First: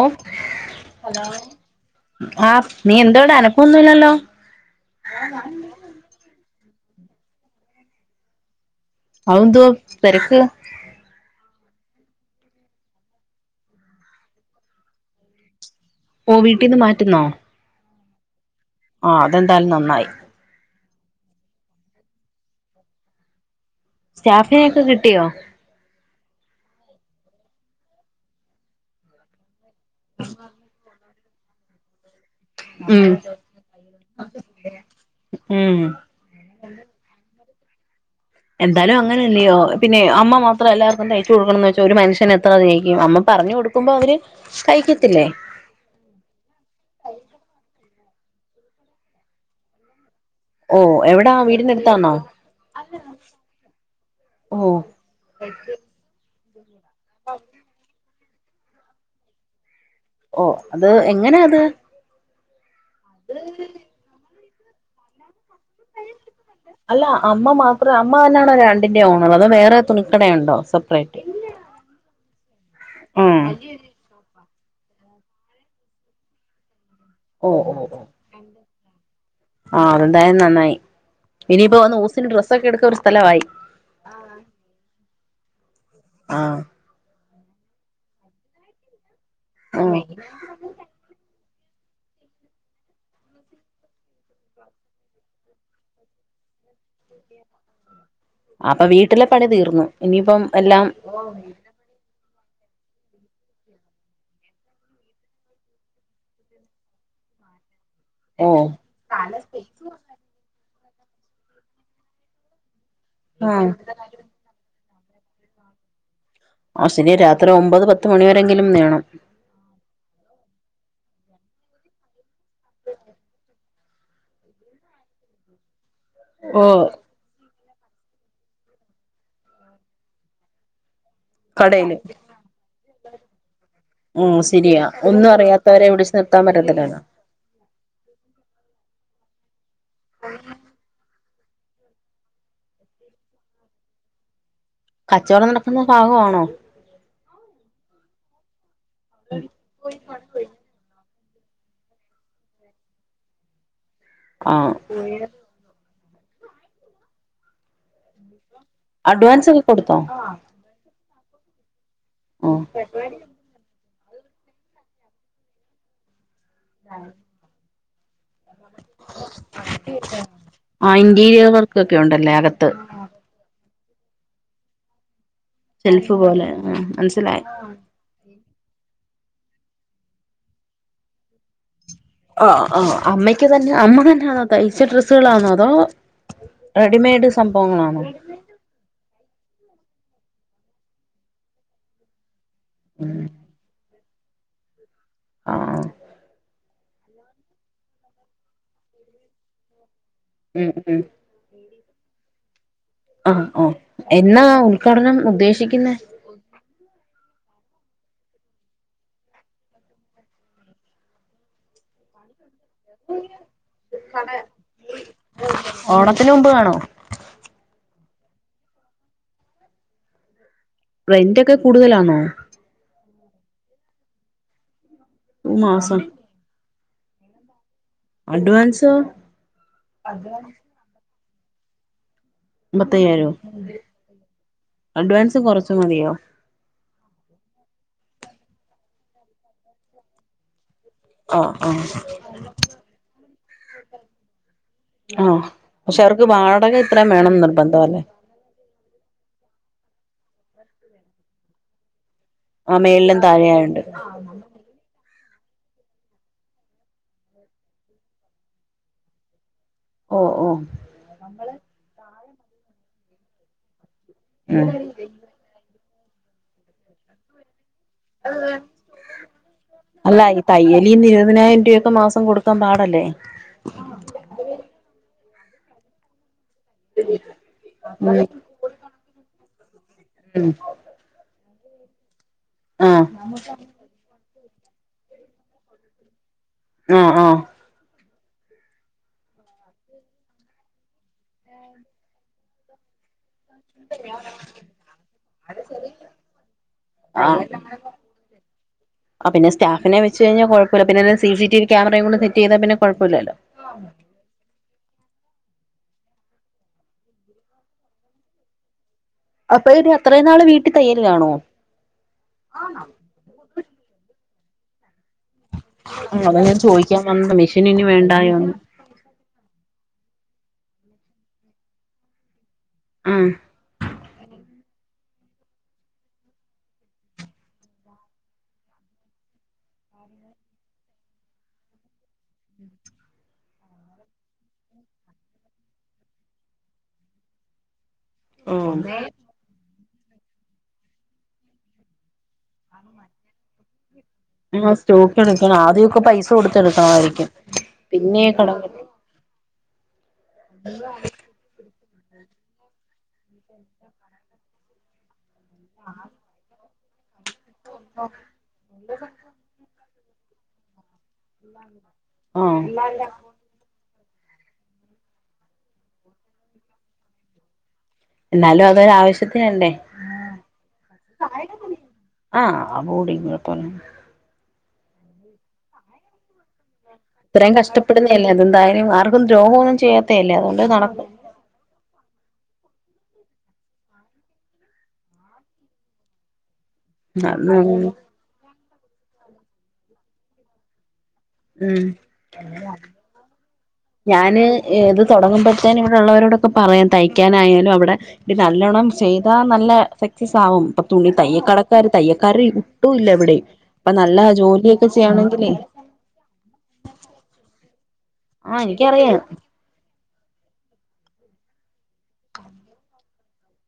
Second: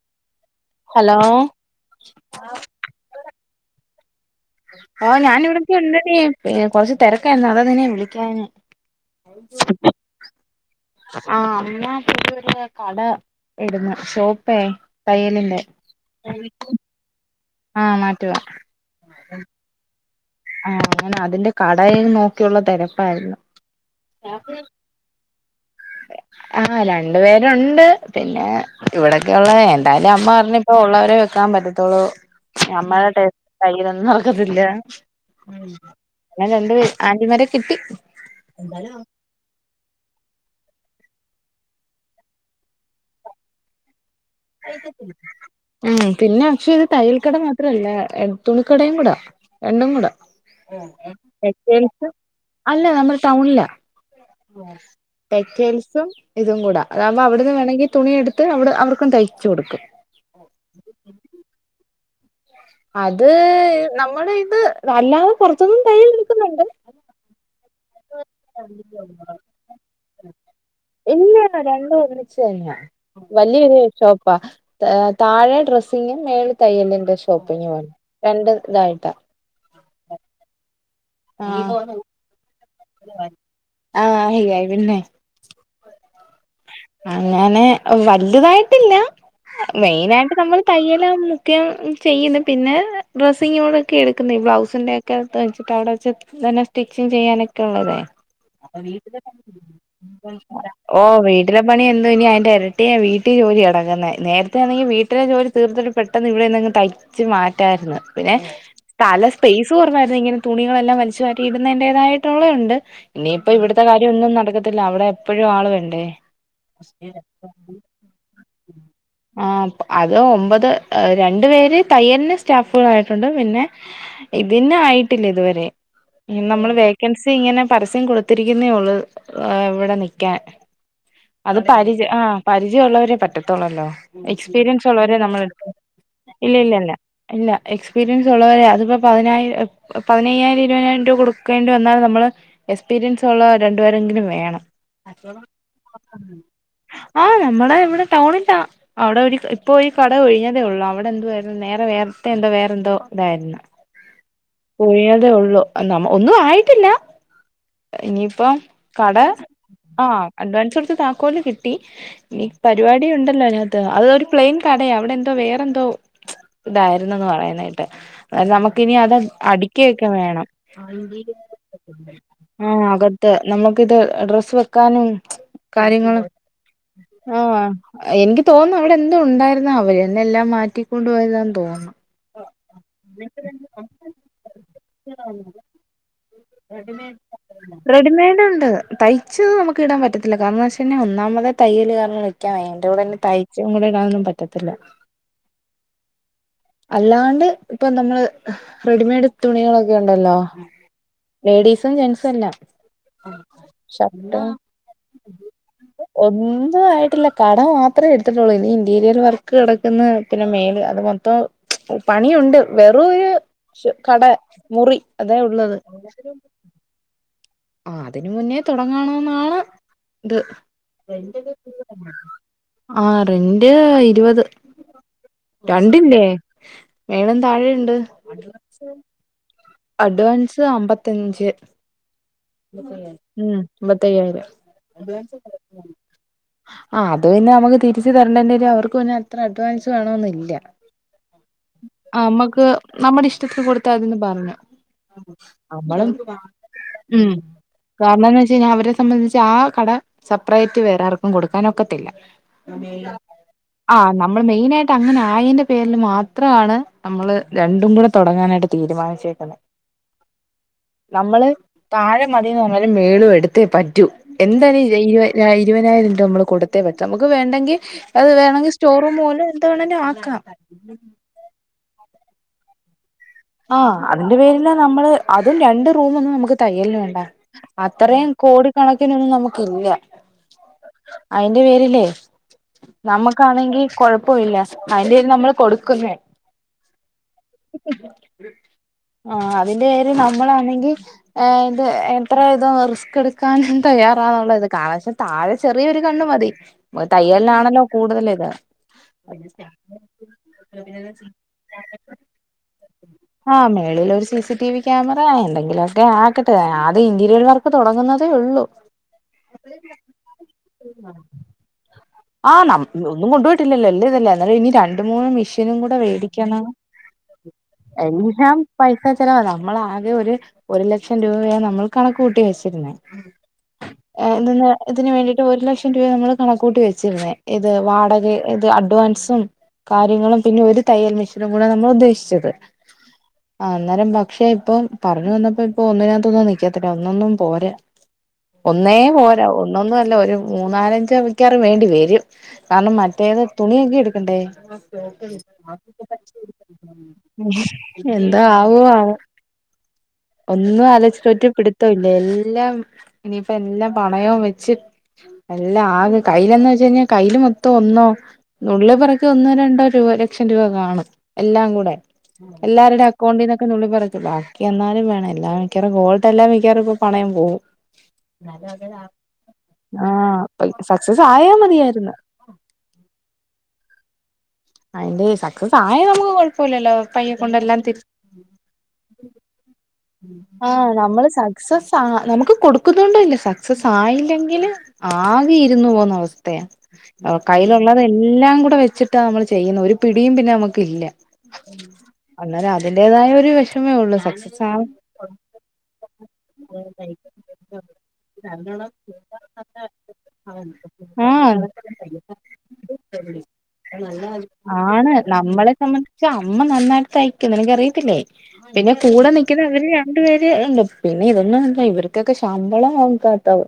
ഓ hello ആഹ് നീ എന്തോവിടെ അനപ്പൊന്നുല്ലല്ലോ ഓ ഞാൻ ഇവിടക്കെ ഇണ്ടടി കൊറച്ച് തിരക്കായിരുന്നു അത നിനെ വിളിക്കാഞ്ഞേ ഔന്തോ തിരക്ക് ആ അമ്മഅച്ഛനരു കട ഇടന്നെ ഷോപ്പേ തയ്യലിന്റെ ഓ വീട്ടീന്ന് മാറ്റുന്നോ ആഹ് മാറ്റുവാ ആഹ് അതെന്തായാലും നന്നായി ആഹ് അങ്ങനെ അതിന്റെ കടയി നോക്കിയുള്ള തിരപ്പായിരുന്നു സ്റ്റാഫിന ഒക്കെ കിട്ടിയോ ആഹ് രണ്ട് പേരുണ്ട് പിന്നെ ഇവിടൊക്കെയൊള്ള എന്തായാലും അമ്മ പറഞ്ഞ ഇപ്പൊ ഉള്ളവരെ വെക്കാൻ പറ്റത്തുള്ളൂ ഉം അമ്മയുടെ ടസ്റ്റ് കയ്യിലൊന്നും നോക്കത്തില്ല ഉം അങ്ങനെ രണ്ടുപേര് ആന്റിമാരെ കിട്ടി എന്തായാലും അങ്ങനെ അകനെല്ലയോ പിന്നെ അമ്മ മാത്രം എല്ലാവർക്കും തയ്ച്ച് കൊടുക്കണന്ന് വെച്ചാ ഒരു മനുഷ്യൻ എത്ര തായിക്കും അമ്മ പറഞ്ഞഞ് കൊടുക്കുമ്പോ അവര് തയ്ക്കത്തില്ലേ [inaudible] ഉം പിന്നാക്ഷേ തയ്യൽകടമാത്രല്ല തുണിക്കടയുംകൂട രണ്ടുംകൂട ഓ ഏഹ് എവിടാ ടെക്സ്റ്റേൽസ് വീടിനടുത്താന്നോ അല്ല നമ്മള് ടൗണിലാ ഓ ടെക്ചയിൽസും ഇതുംകൂടെ അതാവുമ്പഅവ്ട്ന്ന് വേണെങ്കിതുണിഎടുത്ത് അവ്ടെ അവർക്കും തയ്ച്ചുകൊടുക്കും ഓ അത് എങ്ങനെഅത് അത് നമ്മളഇത് അല്ലാതെകൊ അല്ല അമ്മമാത്രഅമ്മതന്ന രണ്ടിന്റെഓണറ് അതോ വേറെതുണിക്കടയുണ്ടൊ സപ്പ്‌റേറ്റ് ഇല്ലന്ന രണ്ടുംഒരുമിച്ച്തന്നെയാ ഉം വല്ല്യരീതിയൊരുഷോപ്പാ താഴെഡ്രസ്സിങ്ങ്മേലെ തയ്യലിൻന്റെ ഓ ഓ ഷോപ്പിങ്ങുംആണ് ഓ രണ്ടുംഇതായിട്ടാ ആഹ് അതെന്തായാലും നന്നായി ഇനിയിപ്പോ വന്ന് ആഹ് ഡ്രസ്സൊക്കെ എടുക്കഒരു സ്ഥലാമായി ഹയ്യായി പിന്നെ ആഹ് അങ്ങനെ വല്ല്യതായിട്ടില്ല ആഹ് മെയിനായിട്ട് നമ്മള് തയ്യലുംമുഖ്യം ചെയ്യുന്നു പിന്നെഡ്രസ്സിങ്ങോടൊക്കെ എടുക്കുന്നു ഈ ബ്ലൗസിൻന്റെ ക്കതേൻച്ചിട്ട് അവ്ടെവെച്ച് തന്നെ സ്റ്റിച്ചിങ്ചെയ്യാനൊക്കെള്ളതേ അപ്പൊ വീട്ടിലെ പണി തീർന്നു ഇനിയിപ്പം എല്ലാം ഓഹ് വീ തിമേപണിഎന്ത്‌ ഇനിഅയിന്റെ ഇരട്ടിയാ വീട്ടിജോലിഎടക്കുന്നേ നേരത്തേണങ്കി വീട്ടിലെജോലി തീർത്ത്ട്ട് പെട്ടെന്ന് ഇവിടെഎന്തെങ്കി തയ്ച്ച്മാറ്റാര്ന്ന് പിന്നേ ഓ പലസ്‌പെയ്സ്കുറവായിരുന്നു ഇങ്ങനെതുണികളെല്ലാംവലിച്ചുമാറ്റി ഇടുന്നതിന്റേതായിട്ടുള്ളേ ഉണ്ട് ഇനിയിപ്പം ആഹ് ഇവിട്ത്തെകാര്യ ഒന്നും നടക്കത്തില്ല അവ്ടെഎപ്പഴുംആള് വേണ്ടേ ആസിനി രാത്രിഒമ്പത്പത്ത്മണി വരേങ്കിലുംവേണം ആഹ് അത്ഒമ്പത് രണ്ട്പേര്തയ്യൽന് സ്റ്റാഫുകളായിട്ടുണ്ട് പിന്നെ ഇതിന്ന്ആയിട്ടില്ലഇതുവരെ ഓ നമ്മള് വേക്കൻസി ഇങ്ങനെപരസ്യംകൊടുത്തിരിക്കുന്നേ ഒള്ളൂ ഇവടെനിക്കാൻ കടയില് അത്പരിച ആഹ് പരിചയഉള്ളവരെേ പറ്റത്തൊള്ളല്ലോ ഉം ശരിയാ എക്സ്പീരിയൻസ് ഉള്ളവരെ ഒന്നും നമ്മൾ എടു അറിയാത്തവരെ പിടിച്ചു നിർത്താൻ ഇല്ല ഇല്ലല്ല പറ്റത്തില്ലല്ലോ ഇല്ല എക്സ്പീരിയൻസ് ഉള്ളവരേയ അത്പ്പോപതിനായി പതിനയ്യായിരം ഇരുപയിനായിരംരൂപകൊടു കേണ്ടി വന്നാൽനമ്മള് എക്സ്പീരിയൻസുള്ള രണ്ടുപേരെങ്കിലുംവേണം കച്ചോടംനടക്കുന്ന ഭാഗം ആണോ ആഹ് നമ്മളഇവിടെ ടൗണില്ലാ അവ്ടെര് ഇപ്പൊഈകട ഒഴിഞ്ഞതേഒള്ളൂ അവ്ടെഎന്ത്‌വേ നേരെ വേറെസ്റ്റേഎന്തോവേറെന്തോ ഇതായിരുന്നു ആഹ് കുഴിയാതേഒള്ളു നമ്മ ഒന്നും ആയിട്ടില്ല ഇനിയിപ്പം കട അഡ്വാൻസ് ഒക്കെ കൊടുത്തോ ആഹ് അഡ്വാൻസ്കൊടുത്ത് താക്കോല്കിട്ടി ആഹ് ഇനിപരിപാടിഉണ്ടല്ലോ അതിന അതൊരു പ്ലെയിൻകടയാഅവിടെ എന്തോവേറെന്തോ ഇതായിന്നൂന്ന് പറയ്ന്നകേട്ട് അത് നമ്മക്കിനി അതൽ അടിക്ക്യയൊക്കെ വേണം ആഹ് ഇന്റീരിയൽവർക്കൊക്കെ ഉണ്ടല്ലേ അകത്ത് നമ്മക്കിത് ഡ്രസ്സ് വെക്കാനും കാര്യങ്ങളും ഷെൽഫ്പോലെ ആഹ് മനസ്സിലായി ആഹ് എനിക്ക് തോന്നുഅവിടെഎന്തോ ഉണ്ടായിരുന്നഅവര് എന്നെഎല്ലാം മാറ്റിക്കൊണ്ടു പോയതാന്ന്തോന്നുന്നു ആആഹ് അമ്മയ്ക്ക്തന്നെ അമ്മതന്നെയാണോതയ്ച്ചഡ്രെസ്സുകളാണോ അതോ റെഡിമെയ്ഡ് സംഭവങ്ങളാണോ റെഡിമേഡ്ഉണ്ട് തൈ ച്ചത് നമ്മക്ക് ഇടാം പറ്റത്തില്ല കാരണം വെച്ചെന്നെ ഒന്നാമതെ തയ്യല് കാരണം വെക്ക വെയി ഉം [unintelligible] തൈ ച്ചും കൂടി ഇടാനൊന്നും പറ്റത്തില്ല ആഹ് അല്ലാണ്ട് ഇപ്പം നമ്മള് റെഡിമേഡ് തുണികളൊക്കെ ഉണ്ടല്ലോ ഉം ഉം ലേഡീസും ജെൻസു അല്ല അഹ് ഓ എന്നാ ഉൽഘാടനം ഉദ്ദേശിക്കുന്നേ ഒന്നും ആയിട്ടില്ല കട മാത്രെ എടുത്തിട്ടുള്ളൂ ഇനി ഇന്റീരിയർ വർക്ക് കിടക്കുന്ന് ത്തിന് മേല് അത് മൊത്തം പണിയുണ്ട് വെറെ [unintelligible] കട മുറി അതെ ഉള്ളത് ഇതിന് മുമ്പ് കാണോ ആ അതിന് മുന്നേ തൊടങ്ങണന്നാണ് ഇത് റെന്റെക്കെ കൂടുതലാണോ ആ റെന്റ് ഇരുവത് ഒരു മാസം രണ്ടില്ലേ മേലും താഴെ ഇണ്ട് അഡ്വാൻസോ അഡ്വാൻസ് അമ്പ ത്തഞ്ച് അമ്പത്തയ്യായിരോ ഉം അമ്പത്തയ്യായിരം അഡ്വാൻസ് കൊറച്ച് [unintelligible] മതിയോ ആ അത് പിന്നെ നമുക്ക് തിര്ച് തര്ണ്ടന്റരും അവർക്ക് പിന്നെ അത്ര അഡ്വാൻസ് വേണമന്നില്ല ആഹ് ആഹ് അമ്മക്ക് നമ്മടെ ഇഷ്ടത്തിൽ കൊടുത്ത മതീന്ന് പർഞ്ഞു ആഹ് പക്ഷെ അവർക്ക് വാടക ഇത്രേം വേണം നിർബന്ധ ല്ലേ കാരണം ന്ന് വെച് കഴിഞ്ഞാ അവരെ സംബന്ധിച്ച് ആ കട സപ്പറേറ്റ് വേറെ ആർക്കും കൊടുക്കാനൊക്കത്തില്ല ആഹ് മേളിലും താഴെയായോണ്ട് ആ ന നമ്മള് മെയിനായിട്ട് അങ്ങനെ ആയന്റെ പേര്ൽ മാത്രാണ് നമ്മള് രണ്ടും കൂടെ തൊടങ്ങാനായിട്ട് തീരുമാനിച്ചേക്കുന്നെ ഓ ഓ നമ്മള് താഴെ മതീന്ന് പർഞ്ഞാലും മേളും എടുത്തേ പറ്റൂ എന്താ ഉം [unintelligible] ഇരുവതിനായിരം രൂപ നമ്മള് കൊടുത്തേ പറ്റൂ നമുക്ക് വേണ്ടെങ്കി അത് വേണങ്കി സ്റ്റോർറൂമ് പോലെ എന്താണെങ്കി ആക്കാം പതിനായിരം രൂപക്കെ മാസം കൊടുക്കാം പാടല്ലേ ആ അതിന്റെ പേരില നമ്മള് അതും രണ്ട് റൂമ് ഒന്നും നമുക്ക് തയ്യൽന് വേണ്ട ഉം അത്രയും കോടിക്കണക്കിനൊന്നും നമുക്ക് ഇല്ല ഉം അയിന്റെ പേരില് ആഹ് നമുക്കാണെങ്കി കോഴ പ്പു ഇല്ല അയിന്റെ പെര്ൽ നമ്മള് കൊടുക്കുന്നെ ആ ആ ആ അതിന്റെ പേര് നമ്മളാണെങ്കി ഇത് എത്ര ഇതം റിസ്ക് എടു കാൻ തയ്യാറാന്നുള്ളത് [unintelligible] താഴെ ചെറിയൊര് കണ്ണ് മതി ആഹ് തയ്യൽനാണല്ലോ കൂടുതല് ഇത് ആ പിന്നെ സ്റ്റാഫിനെ വെച്ച് കഴിഞാ കോഴപ്പല്ല പിന്നെ സി സി ടി വി ക്യാമറയും കൂടെ സെറ്റ് ചെയ്താ പിന്നെ കോഴപ്പല്ലല്ലോ ആ മേളിലൊരു C C T V camera എന്തെങ്കിലോക്കെ ആക്കട്ടെ ആദ്യം ഇന്റീരിയർ വർക്ക് തൊടങ്ങുന്നതേ ഒള്ളു അപ്പ ഇനി അത്രേം നാള് വീട്ടി തയ്യൽലാണോ ആ ന ഒന്നും കൊണ്ടോയിട്ടില്ലല്ലോ എല്ല ഇതല്ലേ അന്നേരം ഇനി ര രണ്ട് മൂന്ന് മിഷീനും കൂടെ അതാ ഞാൻ വെടിക്കണം ചോദിക്കാൻ വന്നത് മെഷീൻ ഇനി വേണ്ടായോന്ന് എല്ലാം പൈസ ചെലവാ നമ്മളാകെ ഒര് ഒരു ലക്ഷം രൂപയാ നമ്മള് കണക്ക് കൂട്ടി വെച്ചിര്ന്നേ ഇത് ന് ഇത് ന് വേണ്ടിട്ട് ഒരു ലക്ഷം രൂപ നമ്മള് കണകൂട്ടി വെ, ചിരിന്ന് ഇത് വാടക ഇത് അഡ്വാൻസും കാര്യങ്ങളും പിന്നെ ഒരു തയ്യൽ മെഷീനും കൂടെ നമ്മൾ ഉദ്ദേശിച്ചത് ആ അന്നേരം പക്ഷേ ഇപ്പം പറഞ്ഞു വന്നപ്പോ ഇപ്പൊ ഒന്നിനകത്ത്ന്നും നൽക്കാത്തില്ല ഒന്നൊന്നും പോരാ ഒന്നേ ഉം പോരാ ഒന്നൊന്നും അല്ല ഒരു മൂന്നാലഞ്ച വക്കാറും വേണ്ടി വരും കാരണം മറ്റേത് തുണിയൊക്കെ എടുക്കണ്ടേ ആ സ്റ്റോക്ക് എടുക്കണം ആദ്യമൊക്കെ പൈസ കൊടുത്തെടുക്കണമായിരിക്കും പിന്നെ എന്താ കടം ആവോ കിട്ടും. ആവോ ഒന്നും അലോജിച്ചിട്ട് ഒരു പിടി ത്തല്ല എല്ലാം ഇനിയിപ്പല്ലാം പണയവും വെച്ച് എല്ലാം ആ കെ കൈയിലന്ന് വെച്ചു കഴിഞ്ഞാൽ കയ്ൽ മൊത്തം ഒന്നും നുള്ളി പറ.. ഒന്നോ രണ്ടോ രൂപ ലക്ഷം രൂപ കാണും എല്ലാം കൂടെ ആഹ് എല്ലാവരുടെ അക്കൗണ്ടിൽന്നൊക്കെ നു ള്ളി പറക്കളാ എന്നാലും വേണം എല്ലാം മിക്കവാറും ഗോൾഡ്ല്ലാം മിക്കാറും ഇപ്പ പണയം പോവും എന്നാലും ആഹ അതൊരു ആവശ്യത്തിനല്ലേ സക്സസ് ആയാ മതിയായിരുന്നു ആഹ് അബൂടിങ്ങോട്ട് വന്ന് അതിന്റെ സക്സസ് ആയ നമുക്ക് കുഴപ്പമില്ലല്ലോ. പയ്യെ ഇത്രയും കൊണ്ടെല്ലാം തിരി കഷ്ടപ്പെടുന്നല്ലേ അതെന്തായാലും ആർക്കും ദ്രോഹൊന്നും ചെയ്യാത്തല്ലേ അതുകൊണ്ട് ആഹ് അത്നടക്കും. നമ്മള് സക്സസ് ആഹ് നമുക്ക് കൊടുക്കുന്നുണ്ട ഇല്ല സക്സസ് ആയില്ലെങ്കില് ആകെ ഇരുന്നു പോവുന്ന അവസ്ഥയ. കയ്യിലുള്ളത് എല്ലാം കൂടെ വെച്ചിട്ട നമ്മള് ചെയ്യുന്ന ഒരു പിടിയും പിന്നെ നമ്മുക്ക് ഇല്ല. ഉം അന്നേരം അതിന്റേതായ ഒരു വെഷ ഞാന് ഇ ഇത് തുടങ്ങുമ്പഴത്തെനും ഇവിടെ ഉള്ളവരോടൊക്കെ പറയാൻ തയ്ക്കാനായാലും അവിടെ ഇത് നല്ലോണ്ണം ചെയ്താൽ നല്ല സക്സസ് ആകും ഇപ്പൊ തുണി തയ്യക്കടക്കാര് ആഹ് തയ്യക്കാര് ഒട്ടും ഇല്ല ഇവിടെയും അപ്പ നല്ല ജോ ആണ് നമ്മളെ സംബന്ധിച്ച് അമ്മ നന്നായിട്ട് തയക്കും നിനക്കറിയത്തില്ലേ ആഹ് പിന്നെ എനിക്കറിയാം കൂടെ ക്ക്ന്നവർ അവര് രണ്ടു പേര് ഇണ്ട് പിന്നെ ഇതൊന്നും അല്ല ഇവർക്കൊക്കെ ശമ്പളം നക്കാത്തവ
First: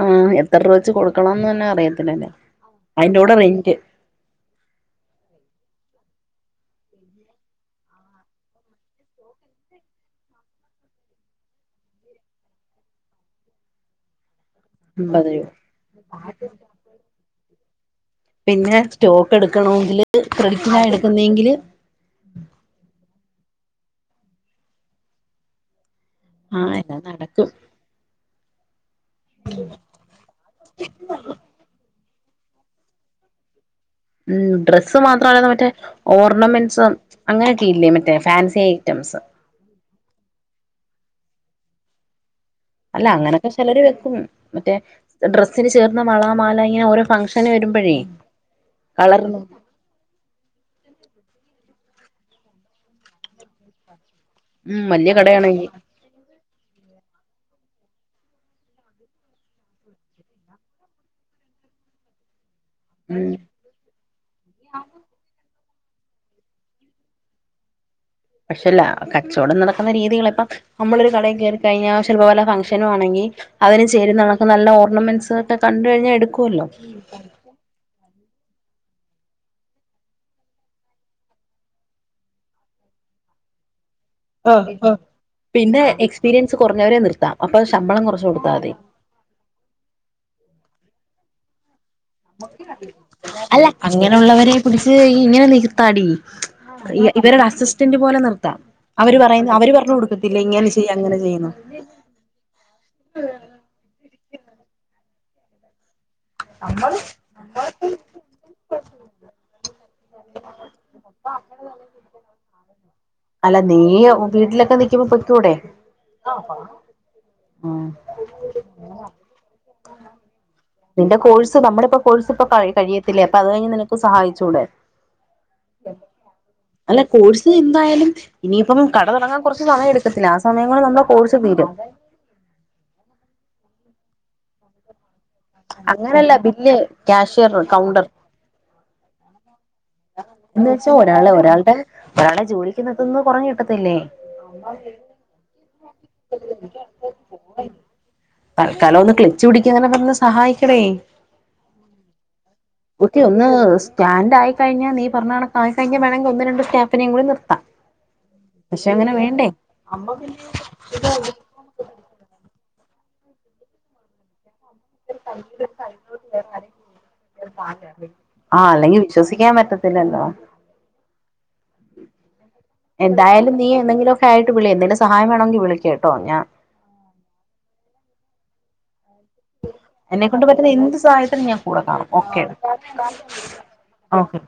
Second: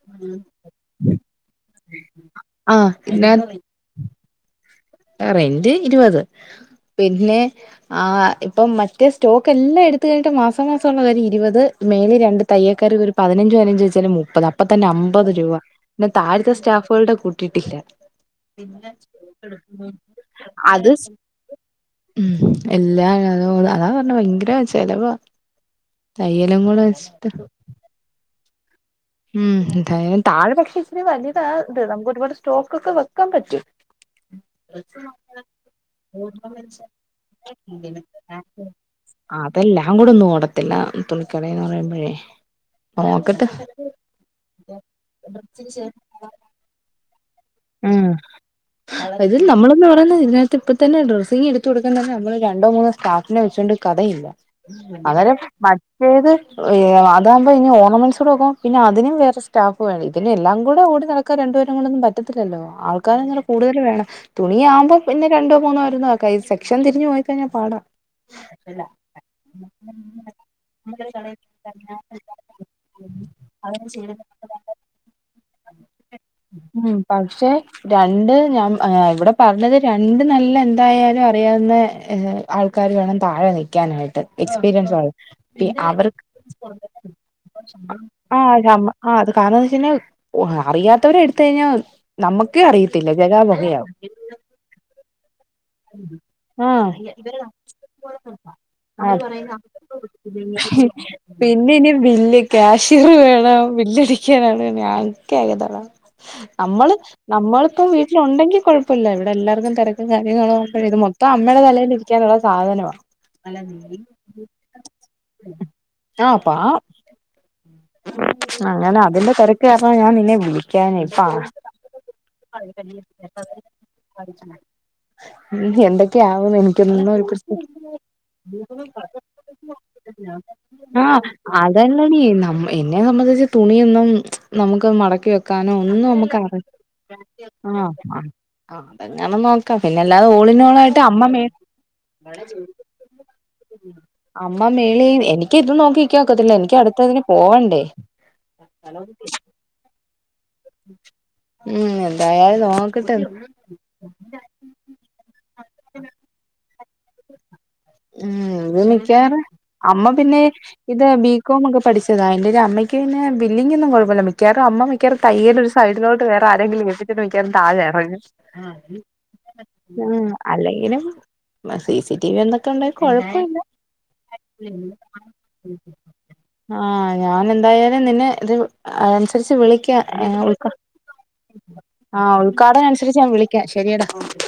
ആഹ് എത്ര രൂപ വെച്ച് കൊടുക്കണംന്ന് തന്നെ അറിയത്തില്ലല്ലേ ആഹ് അതിന്റെ കൂടെ റെന്റ്. ആഹ് റെന്റ് ഇരുപത് പിന്നെ. ആഹ് ഇപ്പം മറ്റേ സ്റ്റോക്ക് എല്ലാം എടുത്തു കഴിഞ്ഞിട്ട് മാസ മാസംണ് അതം ഇരുപത് മെയ്‌സ് രണ്ട് തയ്യക്കാർ ഒരു പതിനഞ്ചച് പതിനഞ്ചച് വെച്ചാല് മുപ്പത അപ്പ തന്നെ അമ്പത് രൂപ പിന്നെ താഴത്തെ സ്റ്റാഫുകളുടെ കൂട്ടിയിട്ടില്ല. പിന്നെ സ്റ്റോക്ക് എടുക്കണമെങ്കില് ക്രെഡിറ്റിനാ അത് എടുക്കുന്നതെങ്കില് ഉം എല്ലാത അതാ പറഞ്ഞ ഭയങ്കര ചെലവ. തയ്യലും ആഹ് കൂടെ എല്ലാം ഇഷ്ട നടക്കും ഉം താഴെ താഴെ പക്ഷെ ഇച്ചരി വലുതാ ഇത് നമുക്ക് ഒരുപാട് സ്റ്റോക്ക് ഒക്കെ വെക്കാൻ പറ്റും. ഉം ഡ്രസ്സ് മാത്രല്ല മറ്റേ ഓർണമെന്റ്സും അങ്ങനെയൊക്കെ ഇല്ലേ മറ്റേ ഫാൻസിയി റ്റംസ്. ആഹ് അതെല്ലാം കൂടെ ഒന്നുംഓടത്തില്ല തുളിക്കടന്ന് പറയുമ്പോഴേ അല്ല നോക്കട്ടെ അങ്ങനെയൊക്കെ ചിലര് വെക്കും മറ്റേ ഡ്രസ്സിന് ചേർന്ന വള മാല ഇങ്ങനെ ഓരോ ഫംഗ്ഷൻ അങ്ങനെ വരുമ്പോഴേ കളർന്ന എന്ന് പറുന്നത് ഇതിനകത്ത് ഇപ്പ തന്നെ ഡ്രസ്സിങ് എടു കൊടുക്കൻ തന്നെ നമ്മള് രണ്ടോ മൂന്നോ സ്റ്റാഫിനെ വെച്ചുകൊണ്ട് കഥയില്ല. വലിയ അവരെ കടയാണെങ്കിൽ ബഡ് ഏത് അതാകുമ്പോ ഇനി ഓർണമെന്റ്സ കൂടെ നോക്കും പിന്നെ അതിനും വേറെ സ്റ്റാഫ് വേണം ഇതിനെ എല്ലാം കൂടെ ഓടി നട ഒക്കെ രണ്ടു പേ രും കൂടൊന്നും പറ്റത്തില്ലോ ആൾക്കാരെ ഉം കൂടുതൽ വേണം തുണിയാകുമ്പോ പിന്നെ രണ്ടോ മൂന്നോ ആക്ക സെക്ഷൻതിരിഞ് പോയിക്കഴിഞ്ഞാ പാടാ. പക്ഷേല്ല കച്ചവടം നടക്കുന്ന രീതികളിപ്പം നമ്മളൊരു കടയിൽ കയറി കഴിഞ്ഞാൽ ചിലപ്പ വല്ല ഫംഗ്ഷനു ആണെങ്കിൽ അതിന് ചേരുന്ന കണക്ക് നല്ല ഓർണമെന്റ്സ് ഒക്കെ കണ്ടു കഴിഞ്ഞാൽ എടുക്കുമല്ലോ ഉം പക്ഷെ രണ്ട് ഞാൻ ഏഹ് ഇവിടെ പറഞ്ഞത് രണ്ട് നല്ല എന്തായാലും അറിയാവുന്ന ആൾക്കാര് വേണം താഴെ നിൽക്കാനായിട്ട്. ആഹ് എക്സ്പീരിയൻസ് ആഹ് പിന്നെ [unintelligible] അവർക്ക് എക്സ്പീരിയൻസ് കുറഞ്ഞവരെ നിർത്താം അപ്പൊ ശമ്പളം കുറച്ച് കൊടുത്താൽ ആഹ് മതി നമ്മ ആഹ് അത് കാരണം വെച്ച് കഴിഞ്ഞാൽ അറിയാത്തവരെ എടുത്ത കഴിഞ്ഞാ അല്ല അങ്ങനെയുള്ളവരെ പിടിച്ച് ഇങ്ങനെ നി തടി ആഹ് ഇവരുടെ അസിസ്റ്റന്റ് പോലെ നിർത്താം. അവര് അഹ് പറയുന്ന അവര് പറഞ്ഞു കൊടുക്കത്തില്ലേ ഇങ്ങനെ ചെയ്യ് അങ്ങനെ ചെയ്യന്ന് പിന്നെ ഇനി വില്ലി കാശ്യർ വേണം ബില്ലടിക്കാൻ [unintelligible] നമ്മള് നമ്മൾപ്പ വീട്ടില് ഉണ്ടെങ്കി കുഴപ്പല്ല ഇവിടെ എല്ലാർക്കും തിരക്ക [unintelligible] ഇത് മൊത്തം അമ്മയുടെ തലയിൽ ഇരിക്കാനുള്ള സാധനവാ. അല്ല നീ വീട്ടിലൊക്കെ നിൽക്കുമ്പോ പൊക്കൂടെ. ആഹ്പ്പാ ആഹ്. അങ്ങനെ അതിന്റെ തിരക്ക് കാര്ണ ഞാൻ നിന്നെ വിളി ക്കാനാ നിന്റെ ഇപ്പ കോഴ്സ് നമ്മളിപ്പോ കോഴ്സ് ഇപ്പൊ കഴിയത്തില്ലേ അപ്പൊ അത് കഴിഞ്ഞ് നിനക്ക് സഹായിച്ചൂടെ ഉം എന്തൊക്കെ ആവുന്നു അല്ല എനിക്കൊന്നും ഒരു കോഴ്സ് പ്രശന എന്തായാലും ഇനിയിപ്പം കട തുടങ്ങാൻ കുറച്ച് സമയം എടുക്കത്തില്ല ആ സമയം കൊണ്ട് നമ്മുടെ ആഹ് കോഴ്സ് തീരും അതന് അനിയെ നം ഇന്നെ സംബന്ധിച്ച് തുണിയൊന്നും നമുക്ക് മടക്കി വെക് ക്കാനോ ഒന്നും അങ്ങനല്ല ബില്ല് മ്മക്ക്റി ക്യാഷ്യർ ആഹ് കൗണ്ടർ ആഹ് ആഹ് അതെങ്ങന നോക്കതില്ല പിന്നല്ലാതെ എന്ന് ഓളിനോളായിട്ട് അമ്മ മേ തിനതുന്ന് കുറഞ്ഞ് കിട്ടത്തില്ലേ അമ്മ മേളേ എനിക്ക് ഇതും നോക്കിക്ക ഒക്കത്തില്ല എനിക്കടുത്തതിന് തൽക്കാലവൊന്ന് ക്ലിച്ചു പിടിക്കങനെന്ന് സഹായിക്കണേ ഉം എന്തായാലും നോ ഓക്കെ ഒന്ന് സ്റ്റാന്റ് ആയിക്കഴിഞ്ഞ നീ പറഞ്ഞ കണക്കായി കഴിഞ വേണങ്കി ഒന്ന് രണ്ട് സ്റ്റാഫി നീം കൂടി നിർത്താം ഉം പക്ഷെ അങ്ങനെ മിക്കാറ് വേണ്ടേ അമ്മ പിന്നെ ഇതാ ബീ കോമൊക്കെപ്പഠിച്ചതാ എന്റെല് അമ്മയ്ക്ക് പിന്നെ ബില്ലിങ്ങൊന്നും കൊഴപ്പല്ല മിക്കാറ അമ്മ മി ക്ക്യാറും തയ്യേന്റൊര് സൈഡിലോട്ട് വേറാരെങ്കിലും വെപ്പിച്ചിട്ട് മിക്കർ താഴെ എറങ്‌ ആഹ് അല്ലെങ്കിൽ വിശ്വസിക്കാൻ ആഹ് പറ്റത്തില്ലല്ലോ അല്ലെങ്കിലും സി സി ടിവി ന്താ എന്തായാലും നീ എന്നെങ്കിലൊക്കെ ആയിട്ട് വിളി. എന്തെലും സഹായം വേണോങ്കി വിളിക്ക് ട്ടോ ഞാ ആഹ് ഞാനെന്തായാലും നിന്നെ ത് അനുസരിച്ച് വിളിക് യ്ക എന്നെ ഏഹ് കൊണ്ട് ഓൽക പറ്റുന്ന എന്ത് സഹായത്തിനും ഞാൻ കൂടെ കാണും ആഹ് ഓക്കെ ഉൾക്കാടന അനുസരിച്ച് ഞാൻ വിളിക്ക ശരിയടാ ഓക്കെ